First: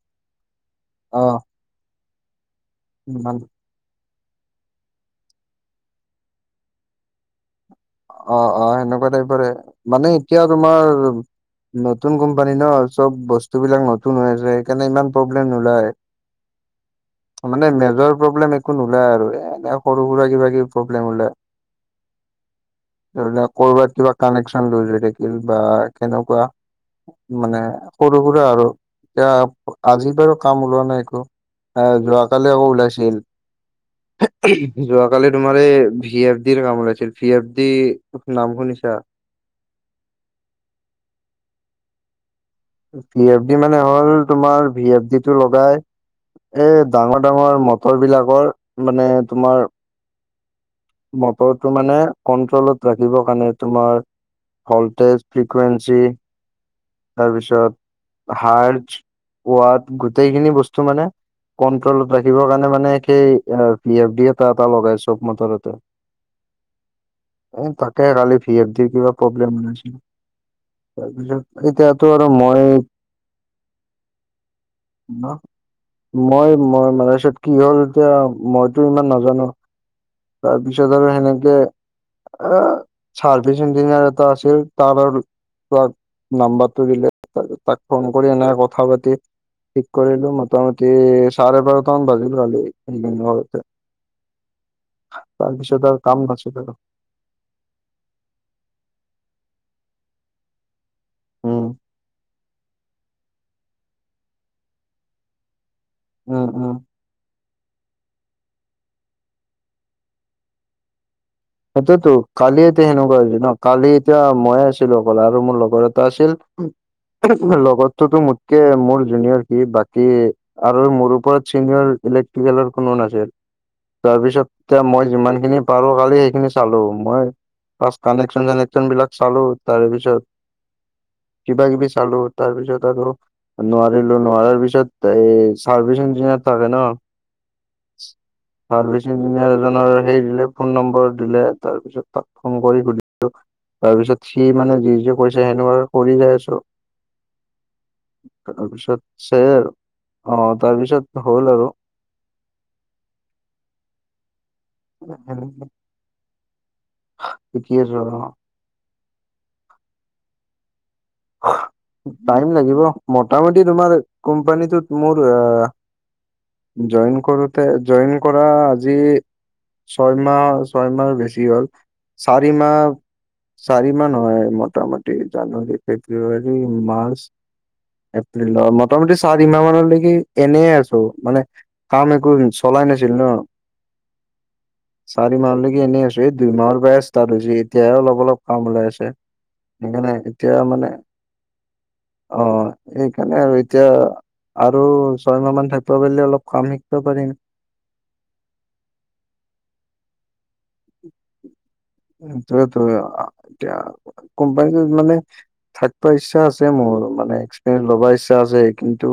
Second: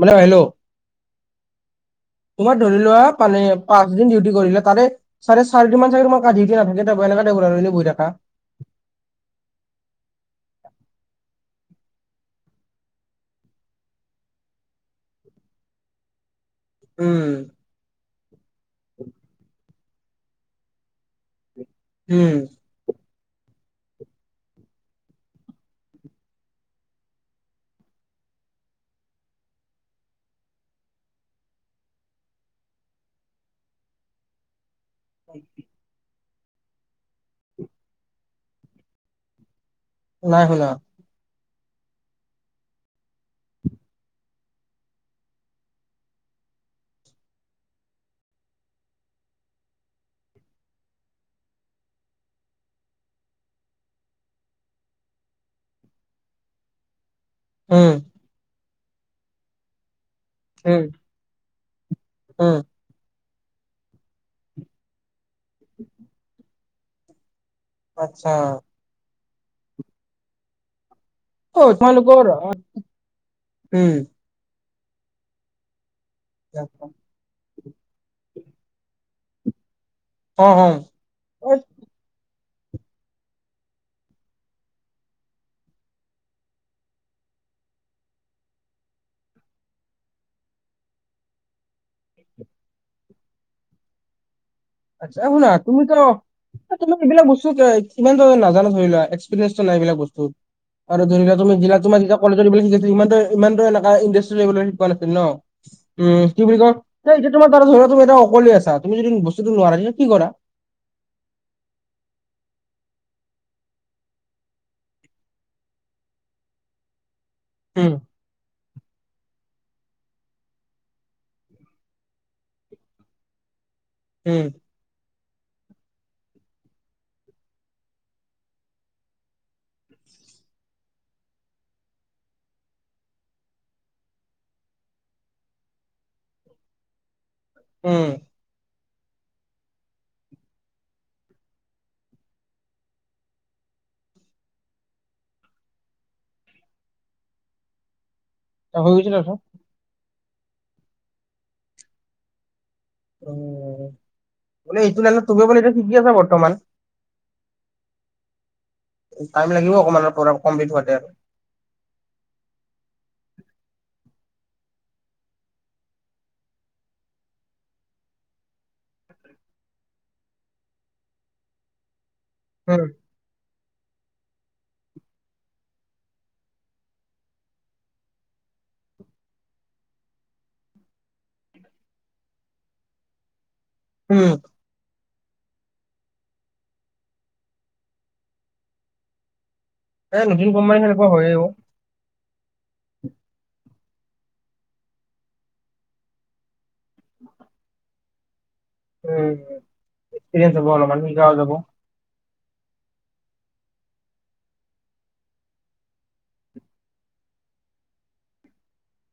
মানে হেল্ল' অ', তোমাৰ ধৰি লোৱা মান পানে পাঁচদিনিউটি কৰিলে তাৰে, চাৰে চিদিন মানাগ তাৰ ডিউট নাাকে, ত একোইবললে বৈ থকা- অ', অ', সেনেকুৱা টাইপৰে মানে এতিয়া তোমাৰ। নতুন কোম্পানী ন, চব বস্তু বিলাক নতুন হৈ আছে সেইকাৰণে ইমান প্ৰব্লেম নোলায়। উম, মানে, মেজৰ প্ৰব্লেম একো নোললে আৰু, এনে সৰু সুৰা কিবা কিবি প্ৰব্লেম হওলে উম, কৰ'ৰবাত কিবা, কানেকচন লৈ যৈ থাকিল বা কেনেকুৱা মানে সৰু সুৰা আৰু এতিয়া আজি বাৰু কাম ওলোৱা নাই একো আহ যোৱাকালি আকৌ ওলাইছিল যোৱা। কালি তোমাৰ, এই ভি এফ ডিৰ কাম ওলাইছিল ভি এফ ডি নাম শুনিছা নাই শুনা। ভি এফ ডি মানে হ'ল তোমাৰ ভি এফ ডি টো লগাই এ, ডাঙৰ ডাঙৰ মটৰ বিলাকৰ মানে, তোমাৰ মটৰটো মানে, কন্ট্ৰলত ৰাখিবৰ কাৰণে তোমাৰ ভল্টেজ ফ্ৰিকুৱেন্ঞ্চি উম তাৰপিছত হাৰজ ৱাত গোটেইখিনি বস্তু মানে, কন্ট্ৰলত ৰাখিবৰ উম কাৰণে মানে সেই এ। পি এফ ডি এটা এটা লগাই চব মটৰত উ, এই তাকে কালি ভি এফ দিৰ কিবা প্ৰব্লেম অ তাৰপিছত এতিয়াতো তোমালোকৰ আৰু মই উম মই মই মালছত কি হ'ল এতিয়া মইতো ইমান নাজানো অ তাৰপিছত আৰু অ সেনেকে এ চাৰ্ভিচ ইঞ্জিনিয়াৰ এটা আছিল তাৰ আৰু, তাৰ নাম্বাৰটো দিলে, তাক ফোন কৰি এনে কথা পাতি- ঠিক কৰিলো। মোটামুটি চাৰে বাৰটামান বাজিব কালি ঘৰতে। আচ্ছা শুনা, তুমি তাৰপিছত ত আৰু কাম নাছিল আৰু ত, এইবিলাক বস্তুত কিমানো নাজানো ধৰি লোৱা, এক্সপিৰিয়েঞ্চ নাই এইবিলাক বস্তুত। আৰু ধৰি লোৱা তুমি উম তোমাৰ যেতিয়া কলেজত এইবিলাক শিকাইছিলে ইমান, ইমান এটা ইনটাষ্ট দি শিকোৱা নাছিল ন'? উম্, কি উম বুলি কয়, উম এতিয়া তোমাৰ তুমি ধৰা। তুমি এটা অকলে আছা, তুমি যদি বস্তুটো নোৱাৰা তেতিয়া কি কৰা? সেইটোতো, কালি এতিয়া সেনেকুৱা হৈছে ন' কালি এতিয়া ময়ে আছিলো অকল আৰু মোৰ লগৰ এটা আছিল। উম, লগৰটোতো মোতকে মোৰ জুনিয়ৰ কি বাকী আৰু মোৰ ওপৰত চিনিয়ৰ ইলেক্ট্ৰিকেলৰ কোনো নাছিল। তাৰ উম, পিছত এতিয়া মই যিমান খিনি পাৰো কালি খিনি চালো, মই ফাৰ্ষ্ট কানেকচন চানেকচন বিলাক চালোঁ তাৰে পিছত কিবা কিবি চালো তাৰ পিছত আৰু নোৱাৰিলো, নোৱাৰাৰ পিছত এই চাৰ্ভিচিং ইঞ্জিনিয়াৰ এটা আছে ন' উম্। চাৰ্ভিচিং ইঞ্জিনিয়াৰ এজনৰ হেৰি দিলে, ফোন নম্বৰ দিলে। তাৰ পিছত তাক ফোন কৰি সুধিলো। তাৰ পিছত সি মানে যি যি কৈছে, সেনেকুৱা কৰি যাই আছোঁ। ত' হৈ তাৰপিছত গৈছে তাৰপিছত সেয়াই আৰু। অ', তাৰপিছত হ'ল আৰু। উম্। মানে এইটো নাইন তুমিও মানে এটিয়া সেনেকে শিকি আছা বৰ্তমান? শিকি আছো আৰু টাইম লাগিব অকমান পৰা কমপ্লিট হোৱাতে আৰু। টাইম লাগিব, মোটামুটি তোমাৰ কোম্পানীটোত মোৰ এ জইন কৰোতে, জইন কৰা আজি ছয়মাহ, ছয়মাহ বেছি হ'ল, চাৰি মাহ উম, চাৰিমাহ নহয়, মোটামুটি জানুৱাৰী ফেব্ৰুৱাৰী মাৰ্চ এপ্ৰিলত, মোটামুটি চাৰিমাহ মানলৈকে এনেই আছো। মানে কাম একো চলাই নাছিল ন'? উম্। চাৰি মাহলৈকে এনেই আছোঁ। এই দুইমাহৰ পৰা ষ্টাৰ্ট হৈছে, এতিয়াহে অলপ অলপ কাম ওলাই আছে। সেইকাৰনে এই নতুন এতিয়া কোম্পানী মানে সেনেকুৱা হয়ে অ', অ', সেইকাৰণে আৰু এতিয়া আৰু ছয়মাহ মান থাক থাকিব পাৰিলে, অলপ কাম শিকিব পাৰিম। উম্, শিকিয়ে যাব, অলপমান শিকোৱা যাব। ত', ত' কোম্পানী মানে থাকিব ইচ্ছা আছে মোৰ, মানে এক্সপিৰিয়েন্ঞ্চ ল'ব ইচ্ছা আছে কিন্তু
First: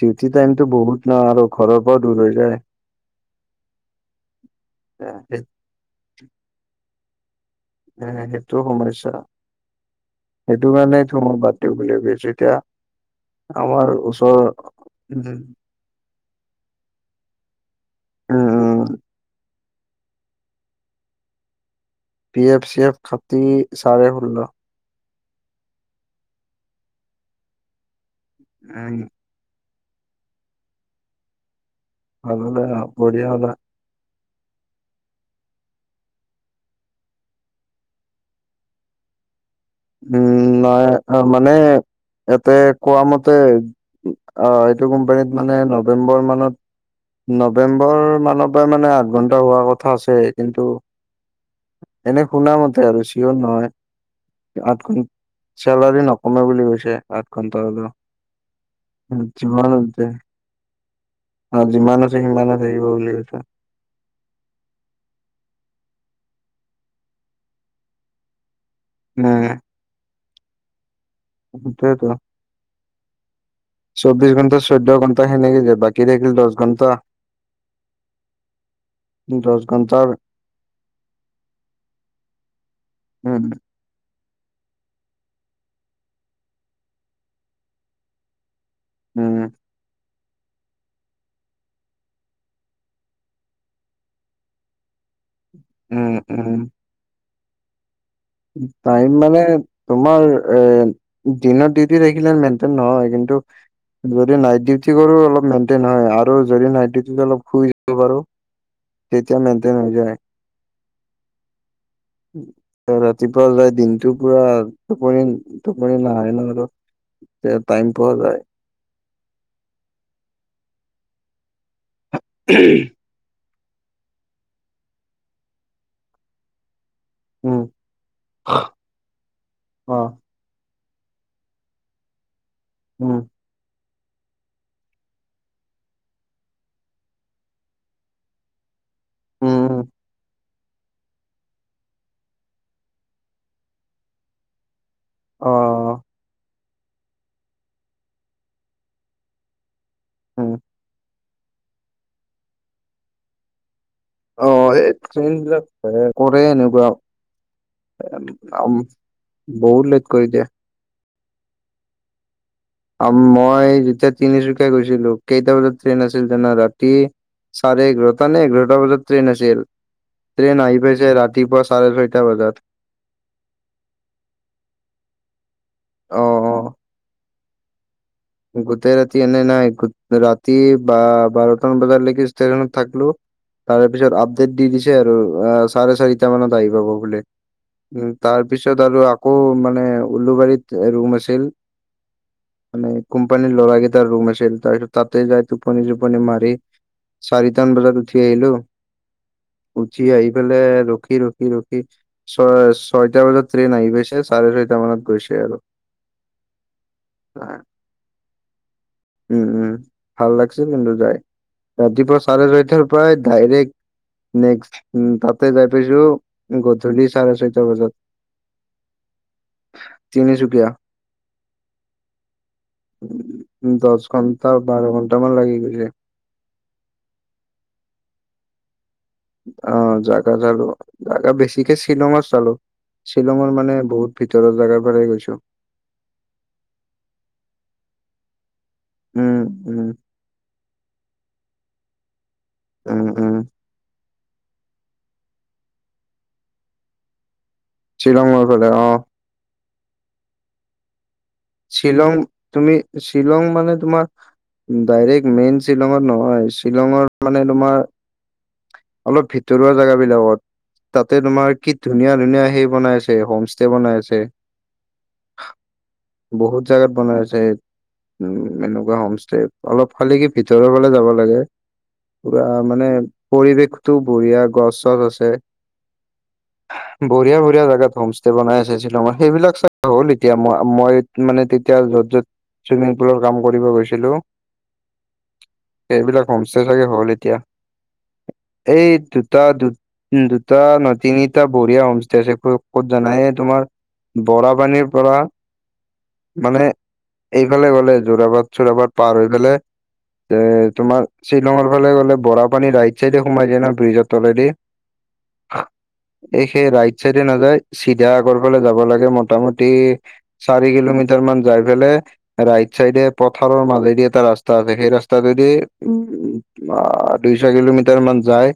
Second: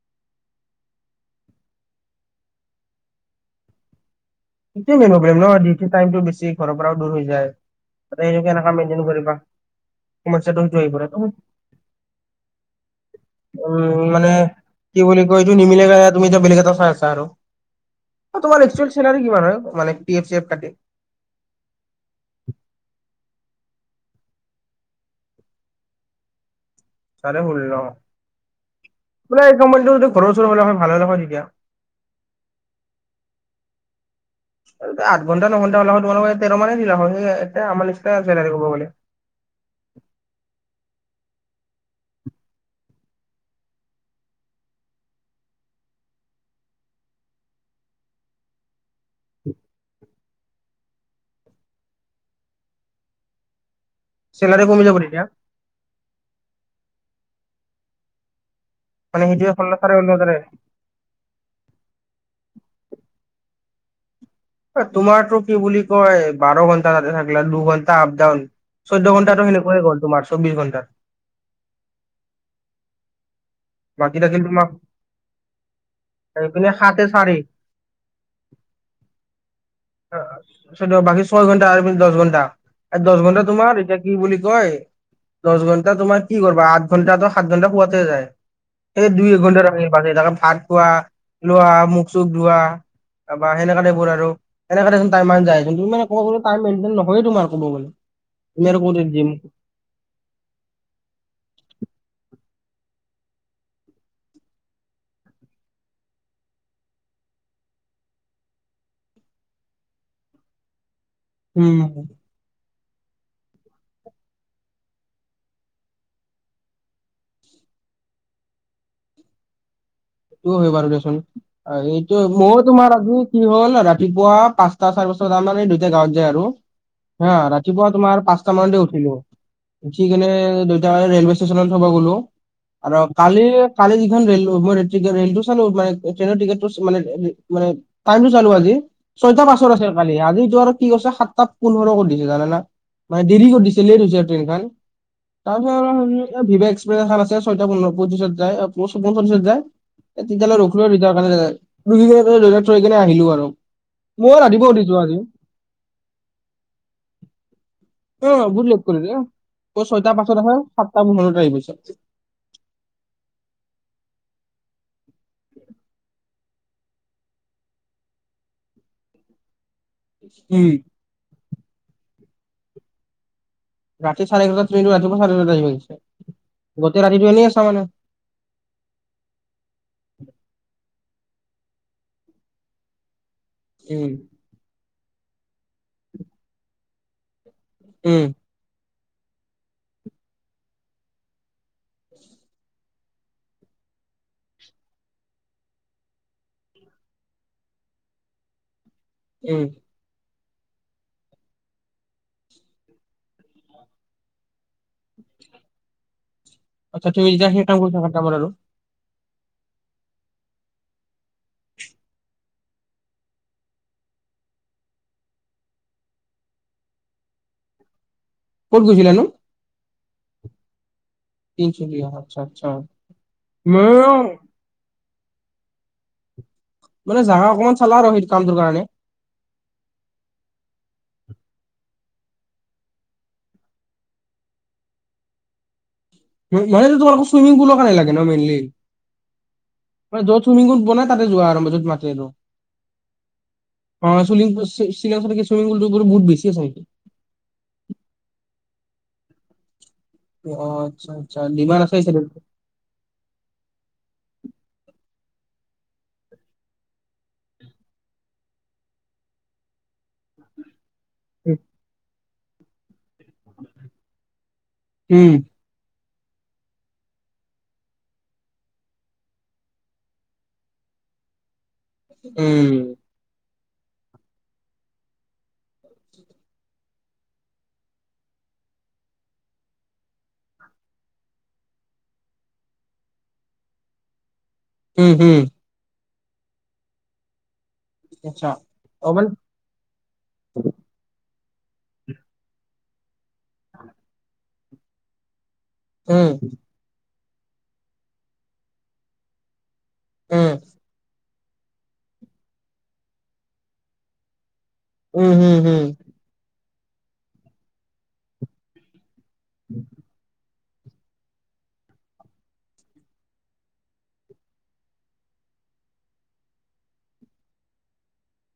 ডিউটি টাইমটো বহুত না আৰু ঘৰৰ পৰাও দূৰ হৈ যায়। সেইটোৱে মেইন এ প্ৰব্লেম ন', দিউটিৰ টাইমটো বেছি। ঘৰৰ পৰাও দূৰ হৈ যায়। তাতে এ সেইটো কেনেকা মেইনটেইন সমস্যা, কৰিবা সমস্যাটো সেইটো আহি পৰে কাৰণেটো মই বাদ দিওঁ বুলি ভাবিছোঁ এতিয়া আমাৰ উম্, মানে ওচৰ কি বুলি উম কয় এইটো। নিমিলে গাইত তুমি এতিয়া বেলেগ এটা চাই আছা আৰু। তোমাৰ উম এক্সুৱেল চেলাৰী কিমান হয় মানে পি এফ চি এফ কাটি? পি এফ চি এফ কাতি চাৰে ষোল্ল। চাৰে ষোল্ল? উম্। বোলে এই কোম্পানীটো ঘৰৰ ওচৰত হ'লে, ভালে হয় তেতিয়া। ভালে হলে‌ হয়, বঢ়িয়া। আঠ ঘণ্টা নঘণ্টা ওলা হয়, তোমালোকে তেৰ মানে দিলা হয়, সেই এ আমাৰ নিচিনা চেলাৰী কব'লে উম্, নাই মানে ইয়াতে কোৱা মতে, অ', এইটো কোম্পানীত মানে নৱেম্বৰ মানত নৱেম্বৰ মানৰ পৰা মানে আঠ ঘণ্টা হোৱাৰ কথা আছে, কিন্তু এনে শুনা মতে আৰু চিয়ৰ নহয়। চেলাৰী আঠ কমি যাব ঘন তেতিয়া চেলাৰী নকমে বুলি কৈছে, আঠ ঘণ্টা হলেওঁ। আ, মানে সেইটোৱে ষোল্ল চাৰে জমতে ষোল্ল হাজাৰে আ, যিমান আছে সিমানে থাকিব বুলি কৈছে। তোমাৰটো কি বুলি কয়, বাৰ ঘন্টা তাতে থাকিল দুঘণ্টা আপ ডাউন। চৈধ্য উম ঘণ্টাটো সেনেৈ গল তোমাৰ চববিছ ঘণ্টা সটয়তো বাকী চৌবিশ থাকিল ঘন্টা তোমাৰ চৈধ্যয় ঘন্ণ্টাখিনি য বাকী থাকিল দশ এইপিনে ঘণ্টা সাতে চাৰি ৰজগন্তাৰ সেইটো বাকী ছয় ঘণ্টা আৰুি দহ ঘণ্টা দচ ঘণ্টা উম তোমাৰ এতিয়া কি বুলি কয় দচ ঘন্টা তোমাৰ কি কৰিবা আঠ ঘন্টা সাত ঘন্টা পোৱাতে যায় এয়া দুই উম এঘণ্টা লে ভাত খোৱা লোৱা মুখ চুখ ধোৱা বা সেনেকা দেবোৰ আৰু সনেকাে দেোনাই কিু উম উম ক'বলে নয় তোমাৰ ক' গ'লে তুমি আৰু ক'ত টাইম জিম মানে তোমাৰ এ দিনত ডিউটি থখিলে মেনটেইন নহয় কিন্তু যদি নাইট ডিউটি কৰো অলপ মেইনটেইন হয় আৰু যদি নাইট ডউটি অলপ শুই য বাৰু তেতিয়া মেনটেইন হৈ যায় উম ৰাতিপুৱা যাই দিনটো পুৰা টোপনি টোপনি নাহায় ন আৰু তে টাইম পোৱা যায় এইটো হয় বাৰু দেিয়চোন এইটো মইো তোমাৰ আজি কি হ'ল ৰাতিপুৱা পাঁচটা চাৰি বছত আাৰ দুইটটা গাঁৱত যায় আৰু হা উম ৰাতিপুৱা তোমাৰ পাঁচটা মানতে উঠিলো অ উঠি কেনে তি ৰেলৱে ষ্টেচনত থ'ব গ'লো আৰু উম কালি কালি যিখন ৰেল মই ৰেল টো চালো মানে ট্ৰেইনৰ টিকেটটো মানে ম টাইম টো চালো আজি ছয়টা পাছৰ উম আছে কালি আজি যোৱাৰ কি কৰিছে সাতটা পোন্ধৰ কৰি দিছে জানোনা মানে দেৰি কৰি দিছে লেট হৈছে ট্ৰেইনখন অ তাৰপিছত ভিভা এক্সপ্ৰেছ এখন আছে ছয়টা পোন্ধ পঁত্ৰিছত যায় পঞ্চল্লিছত যায় উম তিয়ালৈ ৰখিলো আৰুতিাৰ কাৰণখি থৈ কিনে আহিলো আৰু মই অ ৰাতিপুৱা এই উঠিছো আজি ট্ৰেইন বিলাক কৰে এনেকুৱা অ বু লেট কৰি দে বহুত তই লেট ছয়টাাৰ কৰি পাছত দিয়ে আহ সাতটা পোন্ধৰ আহি পিছ মই যেতিয়া তিনিচুকীয়া গৈছিলো কেইটা বজাত ট্ৰেইন আছিল আছিল ৰাতি চাৰে এঘাৰটা নে এঘাৰটা বজাত ট্ৰেইন আছিল ট্ৰেইন উম অহ পেলছে ৰাতিপুৱা চাৰে ছৈটা বজাত ৰাতি চাৰে এঘাৰটা ট্ৰেইনটো ৰাতিপুৱা চাৰে এঘাৰটা আহি অ অ গৈছে গোটেই ৰাতিটো এনেই আছা মানে গোটেই ৰাতি এনে নাই ৰাতি বা বাৰটান বজালৈকে ষ্টেশচনত থাকলো তাৰে উম পিছত আপডেট দি দিছে আৰু আহ চাৰে চাৰিটা মানত আহ পাব খোলে উম তাৰ তাৰপিছত আৰু আকৌ মানে উলুবাৰীত ৰুম আছিল মানে কোম্পানীৰ ল'ৰাকেইটাৰ ৰুম আছিল তাৰপিছত তাতে যাই টোপনি টোপনি মাৰি চৰিতন বজাত উঠি আহলো উম বজি অহি পেলাই ৰখি ৰখি ৰখি ছয় ছয়টা বজাত ্ৰেইন আহি গৈছে চাৰে ছয়টা মানত গৈছে আৰু আচ্ছ তুমি যা সেই কা তামাৰ আৰু উম উম ভাল লাগছে কিন্তু যাই ৰাতিপুৱা চাৰে ছয়টাৰ পৰাায় ডাইৰেক্ট নেক্সট উ তাতে যাই পাইছো গধূলি চাৰে ছয়টা বজাত ক'ত গৈছিলা নো তিনি চুকীয়া [unintelligible] অ', আচ্ছা আচ্ছা। উম, দশ মইও ঘণ্টা, বাৰ ঘণ্টা মান লাগি গৈছে। মানে জেগা অকমান চালা আৰু সেইটো কামটোৰ কাৰণে। অ', জাগা চালো, জাগা বেছিকে শ্বিলংৰ চালো। শ্বিলঙৰ মানে বহুত ভিতৰৰ জেগাৰ পৰাই গৈছো। মানে য়াতেতো তোমোক ছুইমিং পুলৰ কাৰণে লাগে ন মেইলি? উম, উম, মানে য'ত ছুইমিং পুল বনাই তাতে যোৱা আৰম্ভ য'ত মাতে ন'। উম, উম, অ', শ্বিলং চাইডে ছুইমিং পুলটো বহুত বেছি আছে নেকি? শ্বিলঙৰ ফালে অ', অ', আচ্ছা আচ্ছা, নিমাৰ আছে সেই শ্বিলং চাইডতে। তুমি, শ্বিলং মানে তোমাৰ ডাইৰেক্ট মেইন শ্বিলঙত নহয়, শ্বিলঙৰ মানে তোমাৰ অলপ ভিতৰুৱা জেগা বিলাকত, তাতে তুমাৰ কি ধুনীয়া ধুনীয়া সেই বনাই আছে হোম ষ্টে বনাই আছে, উম বহুত জেগাত বনাই আছে। উম, এনেকুৱা হোম ষ্টে অলপ খালী কি ভিতৰৰ ফালে যাব লাগে। পোৰা মানে উম পৰিৱেশটো বঢ়িয়া, গছ চছ আছে। [inaudible] বঢ়িয়া, বঢ়িয়া, জাগাত হোম ষ্টে বনাই আছে শ্বিলঙত, সেইবিলাক চাই হল, এতিয়া মই মই মানে তেতিয়া য'ত য'ত ছুইমিং পুলৰ কাম কৰিব গৈছিলোঁ উম, হুম। এইবিলাক হোমচে চাগে হ'ল এতিয়া। আচ্ছা। এই অকমান দুটা দু দুটা নহয়, তিনিটা বঢ়িয়া হোম ষ্টে আছে, ক'ত জানা এই তোমাৰ বৰা পানীৰ পৰা উম মানে এইফালে গলে যোৰাবাট চোৰাবাট পাৰ হৈ গৈলে এ উম তোমাৰ শ্বিলঙৰ ফালে গ'লে বৰা পানী ৰাইট চাইডে সোমাই যায় ন ব্ৰিজৰ তলেদি উম, হুম, হুম এই সেই ৰাইট চাইডে নাযায়, চিধা আগৰ ফালে যাব লাগে, মোটামুটি চাৰি কিলোমিটাৰ মান যাই পেলাই ৰাইট চাইডে পথাৰৰ মাজেদি এটা ৰাস্তা আছে, সেই ৰাস্তাটো দি অ, দুই চাৰি কিলোমিটাৰ মান যাই,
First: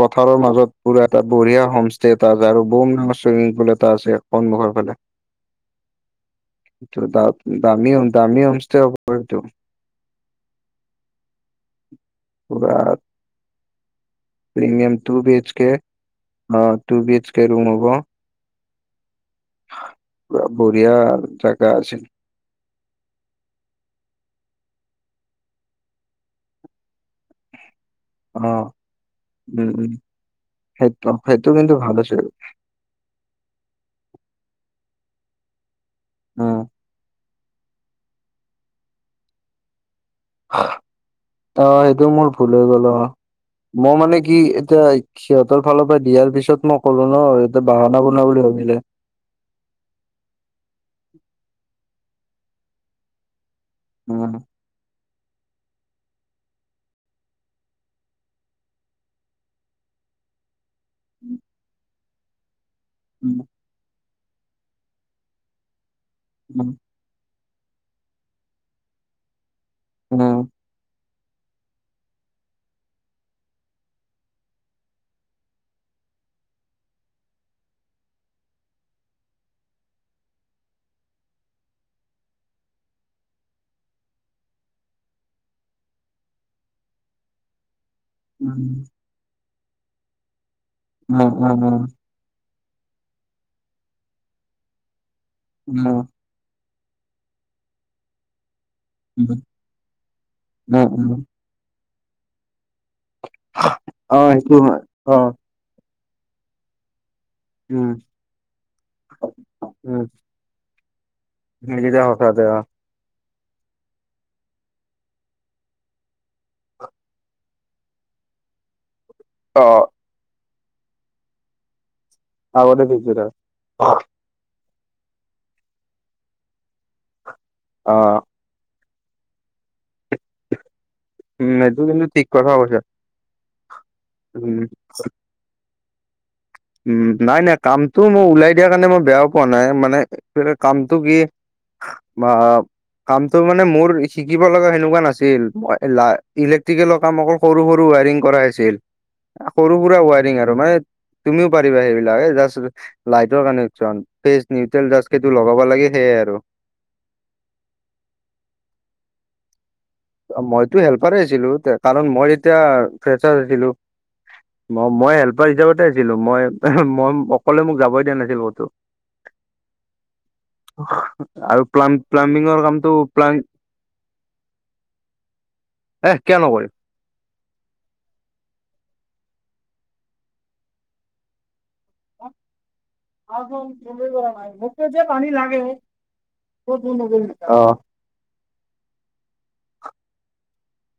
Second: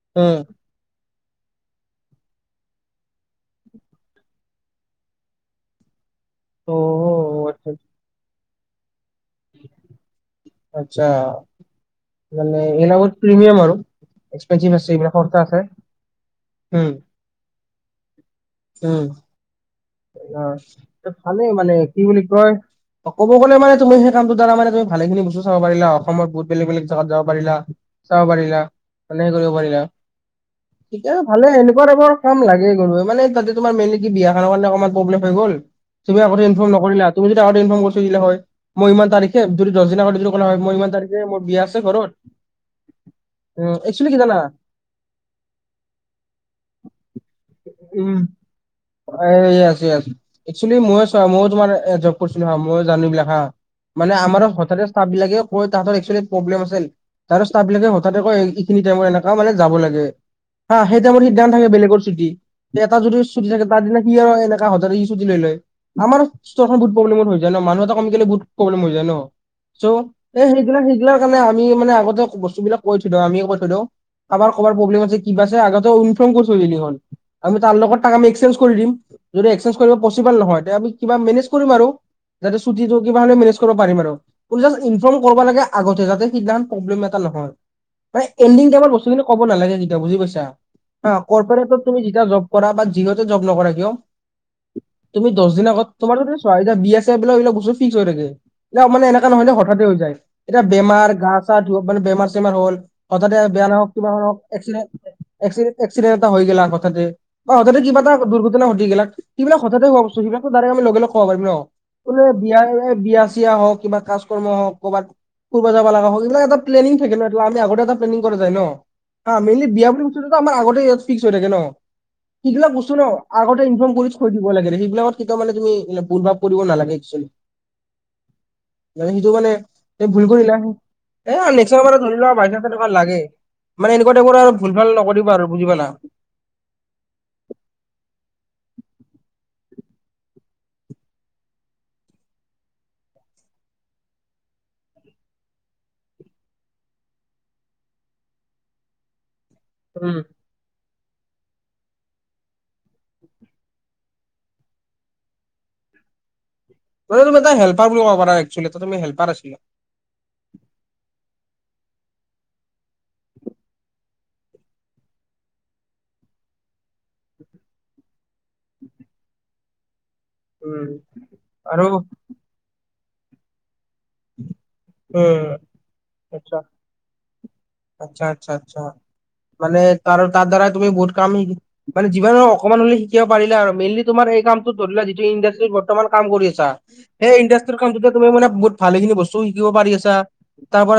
পথাৰৰ উম মাজত পুৰা এটা বঢ়িয়া হোমষ্টে এটা আছে আৰু বম ডাঙৰ ছুইমিং পুল এটা আছে সন্মুখৰ ফালে [inaudible] আচ্ছা দামী দামী হমষ্টে আচ্ছা মানে এলাগত প্ৰিমিয়ম আৰু এক্সপেঞ্চিভ আছে প্ৰিমিয়ম এইবিলাক টু বি খৰচা এইচ আছে। কে, অ', উম, two B H K room হ'ব। উম, পুৰা বঢ়িয়া ভালে জাগা মানে কি আছিল। বুলি কয় ক'ব গলে মানে তুমি সেই কামটো দাৰা মানে তুমি ভালেখিনি বস্তু চাব পাৰিলা, অসমৰ বহুত বেলেগ বেলেগ জাগাত যাব পাৰিলা। চাব অ', পাৰিলা [unintelligible] কৰিব উম, পাৰিলা। উম, সেইটো ঠিকে সেইটো ভালে কিন্তু এনেকুৱা ভাল টাইপৰ আছিল কাম লাগে [unintelligible] মানে তাত যে তোমাৰ মেইনলি কি বিয়া খনৰ কাৰণে অকমান প্ৰব্লেম হৈ গ'ল, তুমি আগতে উম। ইনফৰ্ম নৰিলা। তুমি যদি আগতে ইনফৰ্ম কৰি থৈ দিলা হয়, মই ইমান তাৰিখে যদি দশ দিন আগতে যদি ক'লা হয়, মই অ', ইমান তাৰিখে মোৰ বিয়া আছে সেইটো ঘৰত। মোৰ ভুল হৈ গ'ল অ', উম, মই একচুৱেলি মানে জানা? কি এতিয়া সিহঁতৰ ফালৰ পৰা দিয়াৰ পিছত মই কলো ন' সিহঁতে বাহানা বনোৱা বুলি ভাবিলে। এই যে আছে আছে, একচুৱেলি মই চোৱা ময়ো তোমাৰ এ জব কৰিছিলোঁ হা, মইও জানো এইবিলাক হা মানে উম, আমাৰ হঠাতে ষ্টাফ বিলাকে কয় তাহঁতৰ একচুৱেলি প্ৰব্লেম আছিল তাৰে ষ্টাব বিলাকে হঠাতে কয়, এইখিনি টাইমতে এনেকুৱা, মানে যাব লাগে। হা, সেই টাইমথ সিদ্ধান্ত থাকে বেলেগৰ চুটি, এটা যদি উম, চুটি থাকে তাৰ দিনা সি হয় [unintelligible] উম, আৰু [unintelligible] প্ৰব্লেমত হৈ যায় ন মানুহ এটা কমি গ'লে বহুত প্ৰব্লেম হৈ যায় ন চ' উম, এই সেইগিলাক [unintelligible] সিহঁতৰ কাৰণে আমি মানে আগতে বস্তুবিলাক কৰি থৈ দিওঁ, আমি কৈ থৈ দিওঁ। কাবাৰ কবাৰ প্ৰব্লেম আছে, কিবা আছে আগতে ইনফৰ্ম কৰি থৈ দিলে হ'ল। আমি তাৰ লগত তাক আমি এক্সেঞ্জ কৰি দিম। যদি এক্সেঞ্জ কৰিব পচিবল নহয় তে, আমি কিবা মেনেজ কৰিম আৰু। যাতে ছুটিটো কিবা হ'লে মেনেজ কৰিব পাৰিম আৰু। [unintelligible] ইনফৰ্ম কৰিব লাগে আগতে যাতে সিদিনাখন প্ৰব্লেম এটা নহয়। এনডিং উম। টাইমত বস্তুখিনি ক'ব নালাগে কেতিয়াও বুজি পাইছা হা উম, উম, উম, কৰ্পৰেটত তুমি জব কৰা বা যিহতে জব নকৰা কিয়, তুমি দহ দনৰ উম, আগত তোমাৰো হয় এতিয়া বিয়া চিয়া বিলাক এতিয়া বস্তুটো ফিক্স হৈ থাকে। মানে এনেকা নহয় ন উম, হঠাতে হৈ যায় এতিয়া বেমাৰ উম, উম। গা চা ধু- মানে বেমাৰ চেমাৰ হ'ল। হঠাতে বেয়া নহওক কিবা অ', নহ‌ওক সেইটো হয় এক্- অ', এক্সিডেণ্ট এটা হৈ গেলাক হঠাতে বা হঠাতে উম, কিবা এটা দুৰ্ঘটনা ঘটি গেলাক এই বিলাক হঠাৎ হোৱা উম, বস্তু এই বিলাক টো ধাইৰেক আমি লগা লোগ পাৰিম ন সেইকেইটা বোলে সঁচাতে অ'। বিয়া- বিয়া চিয়া হওক কিবা কাজ কৰ্ম হওক কবাত ফুৰবা যাবা লগা হওক এইবিলাক এটা প্লেনিং থাকে ন এইটো আমি আগতে এটা প্লেনিং কৰা যায় ন। হা, মেইনলী বিয়া অ', বোলা বস্তুটো আমৰ আগতে ইয়াত ফিক্স হৈ থাকে ন? এইগিলাক আগতে বস্তু ন দিছিল। আগতে ইনফৰ্ম কৰিছ থৈ দিব লাগে সেইবিলাকত কেতিয়া মানে ভূল ভাৱ কৰিব নালাগে এক্সয়েলি অ'। সিটো মানে ভুল কৰিলে এ উম, এইটো আৰু কিন্তু ধৰি ঠিক কথা কৈছা লোৱা [unintelligible] লাগে। মানে এনেকুৱা টাইপৰ আৰু উম। ভুল ভাল নকৰিবা আৰু বুজি পালা। উম, নাই নাই কামটো মই উলাই দিয়া কাৰণে মই বেয়াও পোৱা নাই মানে কামটো কি বা কামতটোৰ মানে মোৰ শিকিব লগা সেনেকুৱা নাছিল মই-লা- ইলেক্ট্ৰিকেলৰ কাম অকল সৰু সৰু ৱাৰিং কৰা আছিল। [inaudible] সৰু সুৰা উম ৱাৰিং আৰু মানে তুমিও পাৰিবা সেইবিলাক এই যাষ্ট লাইটৰ কানেকচন ফ্ৰেজ নিউট্ৰেল [unintelligible] লগাব লাগে সেইটোৱেই আৰু। ত তুমি [unintelligible] হেল্পাৰ আছিলা। মইতো হেল্পাৰে আছিলোঁ কাৰণ মই যেতিয়া ফ্ৰেচাৰ হৈছিলোঁ। ম- মই হেল্পাৰ হিচাপতে আছিলোঁ, মই মই অকলে মোক যাবই দিয়া নাছিল কতো। [inaudible] উম আৰু প্লাম-প্লাম্বিঙৰ কামটো প্লাম অ'। এহ কিয় নকৰিম? আচ্ছা, আচ্ছা, আচ্ছা মানে তাৰ তাৰ দ্বাৰাই তুমি বহুত কাম শিকি মানে যিমান অকণমান হলে শিকিব পাৰিলে আৰু মেইনলি তোমাৰ এই কামটোত ধৰি লোৱা যিটো ইণ্ডাষ্ট্ৰিত বৰ্তমান কাম কৰি আছা সেই অ ইণ্ডাষ্ট্ৰিৰ কামটোতে তুমি মানে বহুত ভালেখিনি বস্তু শিকিব পাৰি আছা তাৰ পৰা